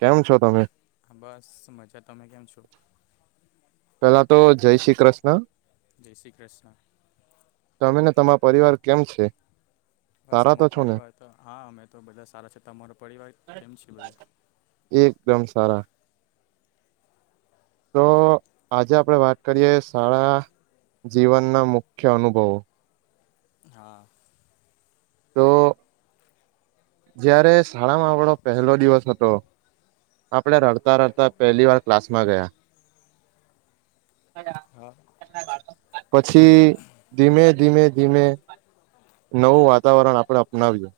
કેમ છો તમે. બસ મજા તમે કેમ છો. પેલા તો જય શ્રી કૃષ્ણ. જય શ્રી કૃષ્ણ. તમે ને તમારા પરિવાર કેમ છે. બસ સારા તો અમારો છો ને પરિવાર તો હા અમે તો બધા સારા છે તમારો પરિવાર કેમ છે બધું. એકદમ સારા. તો આજે આપડે વાત કરીએ શાળા જીવનના મુખ્ય અનુભવો. હા. તો જયારે શાળામાં આપણો પહેલો દિવસ હતો આપડે રડ રડતા રડતા જ પહેલી વાર ક્લાસ માં ગયા. હા પછી ધીમે ધીમે ધીમે નવું વાતાવરણ આપણે અપનાવ્યું.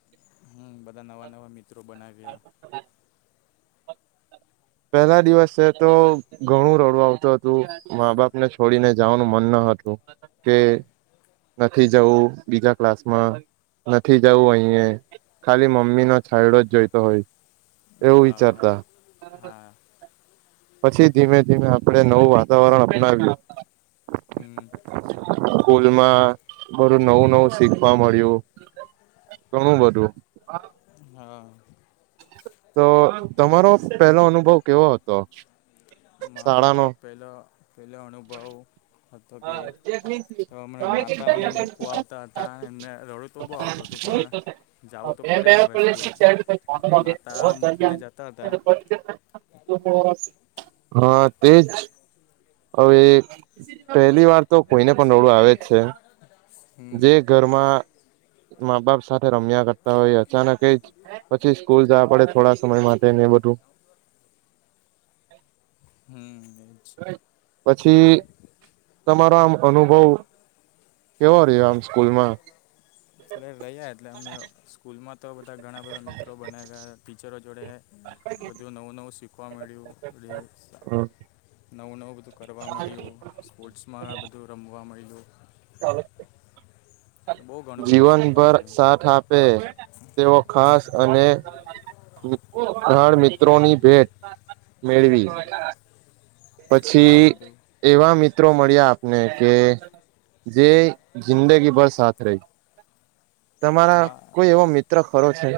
હ બધા નવા નવા મિત્રો બનાવ્યા. પહેલા દિવસે તો ઘણું રડવું આવતું હતું. મા બાપ ને છોડીને જવાનું મન ન હતું કે નથી જવું બીજા ક્લાસમાં નથી જવું અયે ખાલી મમ્મી નો છાયડો જ જોઈતો હોય. એવુ હા વિચારતા હા પછી ધીમે ધીમે આપડે નવું વાતાવરણ અપનાવ્યું. હમ સ્કૂલમાં ઘણું નવું નવું શીખવા મળ્યું. ઘણું બધું. હા તો તમારો પહેલો અનુભવ કેવો હતો. મારો તો શાળાનો પેલો પેલો અનુભવ હતો કે તો અમે માતાઓ ને મૂકવા આવતા હતા એમને રડો તો બહુ આવતું હતું પણ જાવું તો પડે ને હવે સ્કૂલ માતા મૂકીને જતાતા. [unintelligible] હ તેજ. હવે એક પહેલી વાર તો કોઈને પણ રડવું આવે જ છે હમ જે ઘરમાં મા- બાપ સાથે રમ્યાં કરતાં હોય. અચાનક એ જ પછી સ્કૂલ જાવા પડે થોડા સમય માટે ને એ બધું હમ્મ. એ જ પછી તમારા આમ અનુભવ કેવો રહ્યો આમ સ્કૂલમાં? લઈએ એટલે અમે સ્કૂલમાં તો બધાં ઘણાં બધા મિત્રો બનવ્યા ટીચરો જોડે બધું નવું નવું શીખવા મળ્યું. [unintelligible] નવું નવું બધું કરવા મળ્યું. સ્પોર્ટ્સમાં બધું રમવા મયલુ. બહુ ઘણું [inaudible] બધું શીખવા જીવનભર મળ્યું સાથ આપે. તેઓ ખાસ અને [unintelligible] મિત્રોની ભેટ મેળવી. હા પછી બધું એવાં મિત્રો મળ્યા આપને કે જે જિંદગીભર સાથ રેય. તમારા હા કોઈ એવો મિત્ર મિત્ર ખરો છે.?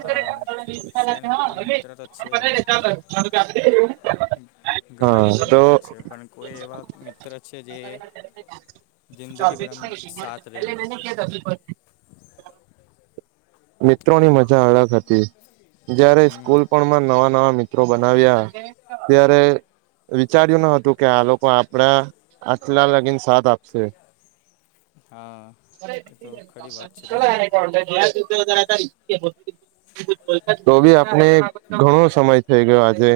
હા છે ને તાં મિત્ર છે એવા આપણા હા ઘણાં બધાં તો મિત્ર છે. પણ કોઈ એવા મિત્ર છે જે [inaudible] જિંદગીભર આમ સાથ રેય એવાં. [unintelligible] મિત્રોની મજા અલગ હતી. જ્યારે હમ સ્કૂલ પણમાં નવા નવા મિ ત્રો બનાવ્યા ત્યારે વિચાર્યું ન હતું કે, આ લોકો આપડા આટલાં લગીન સાથ આપશે. હા એ તો ખરી વાત છે તમારી [unintelligible] [unintelligible] તો બી આપને ઘણો સમય થઇ ગયો આજે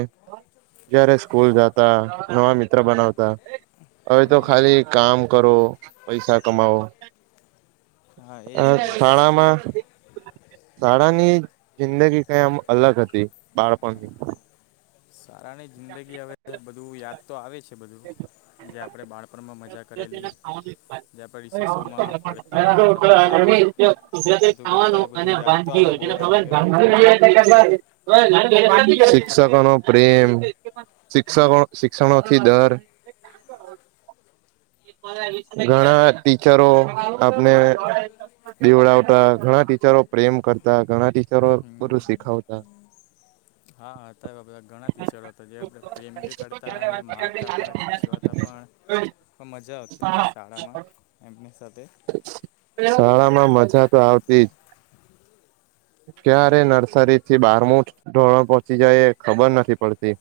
જ્યારે સ્કૂલ જાતા, નવા મિત્ર બનાવતા. હવે તો હમ ખાલી કામ કરો, પૈસા કમાવો. હા એ જ આ હવે શાણામાં સ્કૂલ શાળાની જિંદગી કંઈ આમ અલગ હતી બાળપણની સારાની જિંદગી હવે બધું યાદ તો આવે છે બધું જે આપણે બાળપણમાં મજા કરેલી. જે આપણે રિશેષોમાં ફળતા રમતા બધું કરતાં એ બધું યાદ તો આવે. બો યાદ આવે હવે તો [unintelligible] શિક્ષકોનો પ્રેમ શિક્ષકો શિક્ષણોથી ડર ઘણાં ટીચરો આપને બીવડાવતા ઘણાં ટીચરો પ્રેમ કરતાં ઘણાં ટીચરો હમ. બધું શીખાવતા. હા હતા એવા બધાં ઘણા ટીચરો હતા જે આપણે પ્રેમ બી કરતાં અને મારતા પણ ખીજવાતા પણ પણ મજા આવતી શાળામાં એમની સાથે શાળામાં મજા તો આવતી જ ક્યારે નર્સરીથી બારમું ધોરણ પહોંચી જાય એ ખબર નથી પડતી.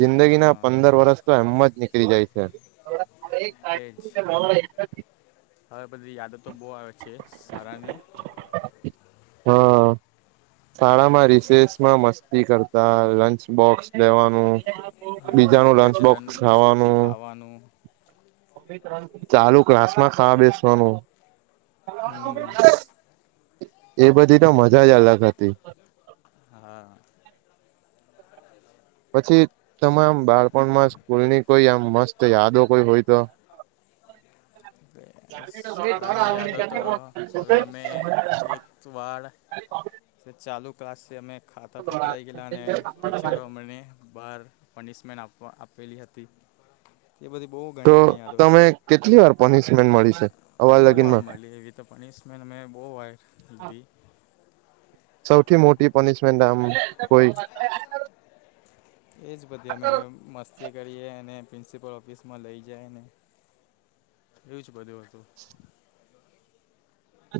જિંદગીના હા પંદર વરષ તો એમ જ નીકળી જાય છે. [inaudible] એજ. હવે બધી યાદ તો બો આવે છે શાળાની હા શાળામાં રિસેસમાં મસ્તી કરતા લંચ બોક્સ દેવાનું હમ, બીજાનું એક લંચ જ બોક્સ બોક્સમાંથી ખાવાનું ખાવાનું ચાલુ ક્લાસમાં ખાવા બેસવાનું હમ, એ બધી તો મજા જ અલગ હતી. હા. [inaudible] પછી તમારા બાળપણમાં જ સ્કૂલની કોઈ આમ મસ્ત યાદો કોઈ હોય તો હવે [inaudible] શાળાની યાદો તો હવે અમે [inaudible] એક વાર [inaudible] ચાલુ ક્લાસે અમે ખાતા પકડાઈ ગેલા અને ટીચરો અમને બાર પનિશમેન્ટ આપવા આપેલી હતી. એ બધી બો તો તમે કેટલી વાર પનિશમેન્ટ મળી છે અવાર બહુ વાર લગીનમાં મળી એવી તો પનિશમેન્ટ મે બો વાર લીધી. સૌથી મોટી પનિશમેન્ટ આમ કોઈ એજ બધી અમે મસ્તી કરીએ અને પ્રિન્સિપલ ઓફિસમાં લઈ જાય ને. એવું જ બધું હતું.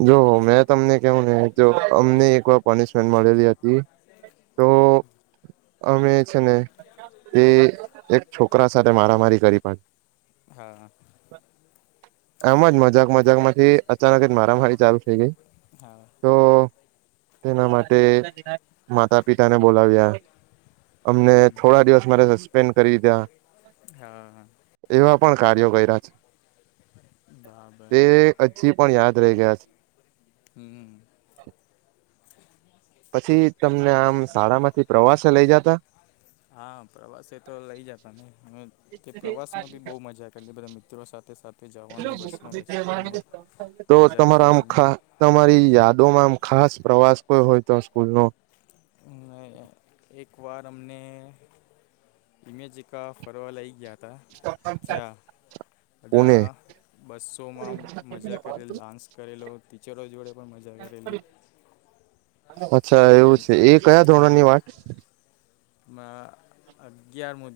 જો મેં તમને કેવું ને જો અમને એકવાર પનિશમેન્ટ મળેલી હતી તો અમે છે ને તે એક છોકરા સાથે મારામારી કરી પાડી. હા. એમજ મજાક મજાકમાંથી અચાનક જ મારામારી ચાલુ થઇ ગઈ. હા. તો એના માટે માતા પિતાને બોલાવ્યા. અમને હમ થોડા દિવસ મારે સસ્પેન્ડ કરી દીધા. હા, હા. એવા પણ કાર્યો કર્યા બરાબર છે એ... હજી પણ યાદ રહી ગયા છે. હમ્મ. પછી તમને આમ શાળામાંથી પ્રવાસે લઈ જતા. હા, પ્રવાસે તો લઇ જતા ને તે પ્રવાસમાં બી બો મજા કરલી બધા મિત્રો સાથે. સાથે જવાનું બસમાં બેસવાનું તો મજા તમારા આમ કરવાની ખા તમારી યાદોમાં આમ ખાસ પ્રવાસ કોઈ હોય તો સ્કૂલનો અને એકવાર અમને ઇમેજકા ફરવાઆ લઈ ગયા હતા જ્યાં પુણે બધા બસોમાં મજા કરેલ ડાન્સ કરેલો. ટીચરો જોડે પણ મજા કરેલી. અચ્છા બહુ એવું છે એ કયા ધોરણની વાત અ અગિયારમુ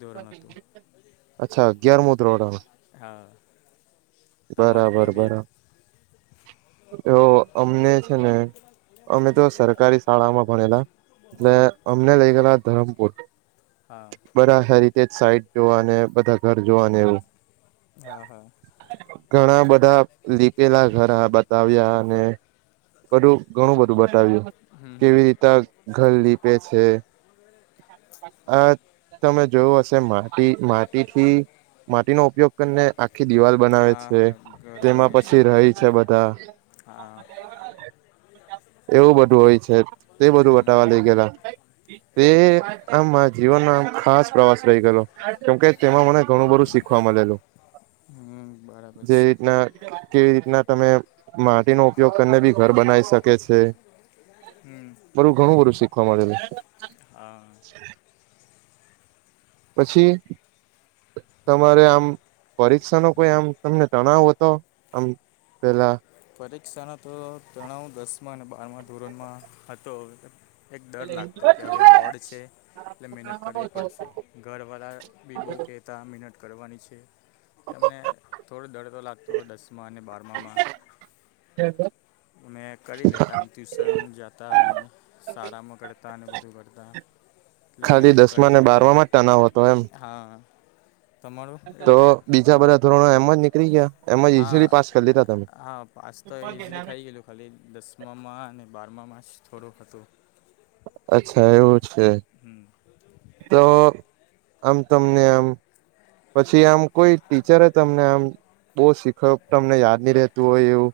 અચ્છા, અગિયારમુ ધોરણ. હા. તમારે બરાબર, કઈ બરાબર યાદ તો અમને છે ને. અમે તો સરકારી શાળામાં ભણેલા એટલે હા અમને લઇ ગયેલા ધરમપુર હા. બધાં હેરિટેજ સાઈટ જોવા ને બધાં ઘર જોવાને એવું. હા હા ઘણાં બધાં લીપેલા ઘરા બતાવ્યા અને બધું ઘણું બધું બતાવ્યું હમ હમ કેવી રીતે ઘર લીપે છે. અ તમે જોયું હશે માટી માટીથી માટીનો ઉપયોગ ઘરને આખી દિવાલ બનાવે હા છે. હા ઘરો તેમાં બને છે પછી રહી હમ છે. બધાં હા એવું બધું હોય છે. તે બધું બતાવા હમ, લઈ ગેયાતાં. તે બ- આમ મારા જીવનનો આમ ખાસ પ્રવાસ રહી ગેલો કેમકે તેમાં મને ઘણું બધું શીખ શિખવા મળેલું હમ, બરાબર જે છે રીતનાં. કેવી રીતના તમે માટીનો ઉપયોગ કરીને બી ઘર બનાવી શકે છે. હં બધું. ઘણું બધું શીખવા મળેલું હા પછી તમારે આમ પરીક્ષા નો કોઈ આમ તમને તણાવ હતો આમ પેલાં પરીક્ષાના તો તણાવ દસમાં અને બારમાં ધોરણમાં હતો. એક ડર લાગતો કે હવે બોર્ડ છે. એટલે મહેનત કરવી પડશે. ઘરવાળા બી બહુ કે તા મિનટ કરવાનીછે. તેમને થોડો ડર તો લાગતો દસમાં અને બારમામાં [unintelligible] અમે કરી લેતાં ટ્યુશન જાતાં અને શાળામાં કરતાં અને બધું કરતાં ખાલી દસમાં ને બારમાં માં જ તણાવ હતો એમ હા તમારું એવું તો કંઈ બીજા તણાવ બધા ધોરણો એમ જ નીકળી ગયા એમ જ હા ઈઝીલી પાસ કરી લીધા તમે હા સ તો એ ઇઝીલી થઈ ગયેલું ખાલી દસમામાં અને બારમામાં જ થોડુંક હતું અચ્છા એવું છે. હં તો આમ તમને આમ. પછી આમ કોઈ ટીચરે તમને આમ બહું શીખવ તમને યાદ નહીં રહેતું હોય એવું.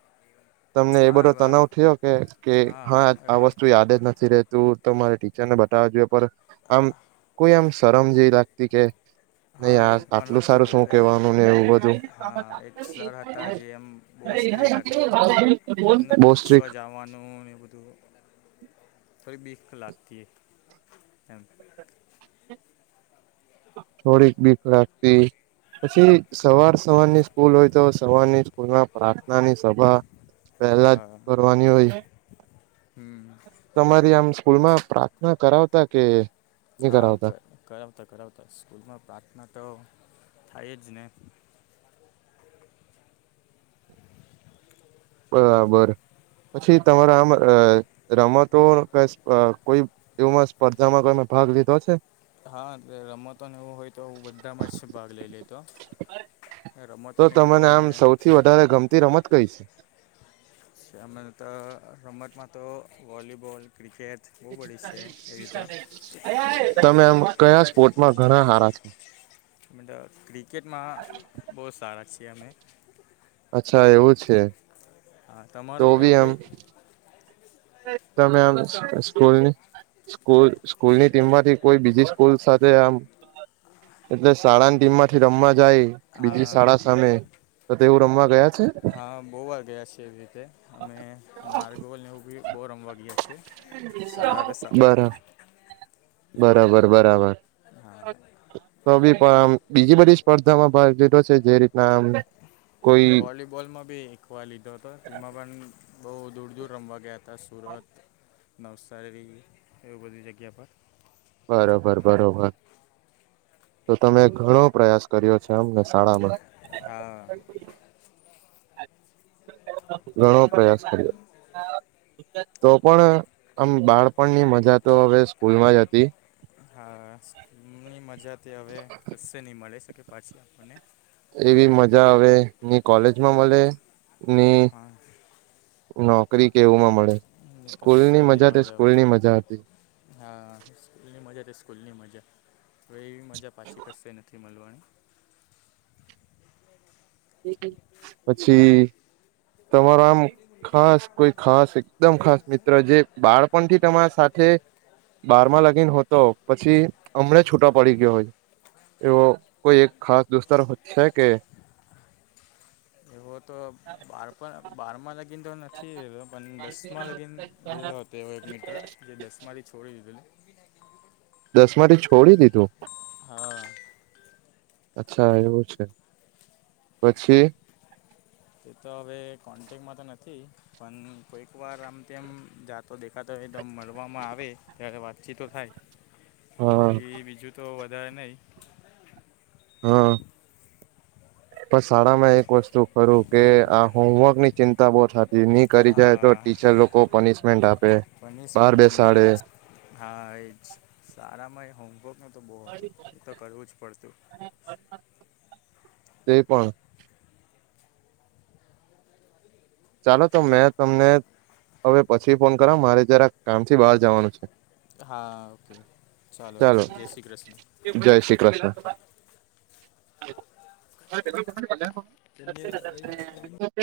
તમને એ હા બંધો એવા તનાવ થયો કે કે હા આ વસ્તુ યાદ જ નથી રેતી. તું તો મારે ટીચરને બતાવ જોઈએ પણ આમ કોઈ આમ શરમ જેવી લાગતી કે નહી હા આ એવું પણ આટલું સારું હતું શું એટલે કેવાનું ને એવું બધું હા એક સર હતાં જે એમ બહુ સ્ટ્રીક હતાં. બોવ સ્ટ્રીક આવવાનું ને એ બધું થોડી બીક લાગતી એમ થોડીક બીક લાગતી પછી સવાર સવારની સ્કૂલ હોય તો સવારની પૂર્વ પ્રાર્થના ની સભા પહેલા જ હા કરવાની હોય હંઅ તમારી આમ સ્કૂલમાં પ્રાર્થના કરાવતાં કે નહી હા કર કરાવતા કરાવતાં કરાવતાં સ્સ્કૂલમાં પ્રાર્થના તો થાય જ ને. બરાબરપછી તમારા આમ રમતો કશુઅ કોઈ એમાંસ્પર્ધામાં કોયમો ભાગ લીધો છે. હા રમતો ને એવું હોય તો હું બધાંમાં જ ભાગ લઈ લેતો. તો રમતોને તમને એબધું આમ અમે સૌથી વધારે ગમતી રમત કઈ છે? [unintelligible] તો રમતમાં તો વોલીબોલ, ક્રિકેટ બહુ બધી છે એવી રીતે [unintelligible] તમે આમ કયા સ્પોર્ટમાં ઘણા હારા છો? [inaudible] એમ તો ક્રિકેટમાં બો સારા છીએ અમે. અચ્છા! એવું છે. હા તો તમારું બી એવું આમ કંઈ? તમે આમ સ્કૂલની સ્કૂલ સ્કૂલની ટીમમાંથી કોઈ બીજી સ્કૂલ સાથે આમ એટલે શાળાની ટીમમાંથી રમવા જાય. બીજી શાળા હા સામે તો તેવું રમવા ગયા છે હા બો વાગ્યા છે એવી રીતે. અમે નારગોલને એવું બી બો રમવા ગીયા છીએ. સારું સાર બરા બરાબર બરાબર. હા. તો બી પણ આમ્ બીજી બધી સ્પર્ધામાં ભાગ લીધો છે. જે રીતના આમ્ વોલીબોલમાં બી એકવાર લીધો હતો. તેમાં પણ બો દૂર દૂર રમવા ગયા હતા. તાં સુરત, નવસારી એવી બધી જગ્યા પર. બરોબર બરોબર. તો તમે ઘણો પ્રયાસ કર્યો છે એમને શાળામાં? હા. ઘણો પ્રયાસ કર્યો. તો પણ આમ બાળપણની મજા તો હવે સ્કૂલમાં જ હતી. હા, સ્કૂ્લની મજા તે હવે કશ્શે નહી મળે શકે પાછી આપણને. એવી મજા હવે ની કોલેજમાં મલે ની હા નોકરી કે એવુંમાં મળે, ને કશે સ્કૂલની નહીં મજા તે મળે હવે સ્કૂલની મજા હતી. હા સ્કૂલની મજા તે સ્કૂલની મજા! હવે એવી મજા પાછી કશ્શે નથી મળવાની. [unintelligible] પછી.. તમારા આમ ખાસ કોઈ ખાસ એકદમ ખાસ મિત્ર જે બાળપણથી તમારા સાથે બારમાં લગીન હુતો પછી હમણે છૂટો પડી ગ્યો હોય, એવો કોઈ એક ખાસ દોસ્તાર છે કે એવો તો બારપ બારમાં લગી લગીન તો નથી [inaudible] પણ દસમાં લાગન રેલો તેવો એક મિત્ર જે દસમાંથી છોડી દીધેલી દસમાંથી છોડી દીધું. હા. અચ્છા! એવું છે. પછી તે તો હવે કોન્ટેકમાં તો નથી. પણ કોઈક વાર આમ તેમ જાતો દેખાતો હોય તોમ મલવામાં આવે. ત્યારે વાતચીતો થાય. [inaudible] બાકી બીજું તો વધારે નય. હા. પણ શાળામાં એક વસ્તુ ખરું કે, આ હોમવર્કની ચિંતા બો થા તી ની કરી જાય તો હા ટીચર લોકો પનિશમેન્ટ આપે, બહાર પનિશમેન્ટ તો મળે બેસાડે. હા એજ. સારામાં એ હોંમવર્કનું તો બો હતું. એ તો કરવું જ પડતું. તે પણ ચાલો તો મેં તમને હવે પછી ફોન કરા મારે જરા કામથી બહાર જવાનું છે. હા ઓકે ચાલો જય શ્રી કૃષ્ણ. જય શ્રી કૃષ્ણ. ધન્યવાદ ભાઇ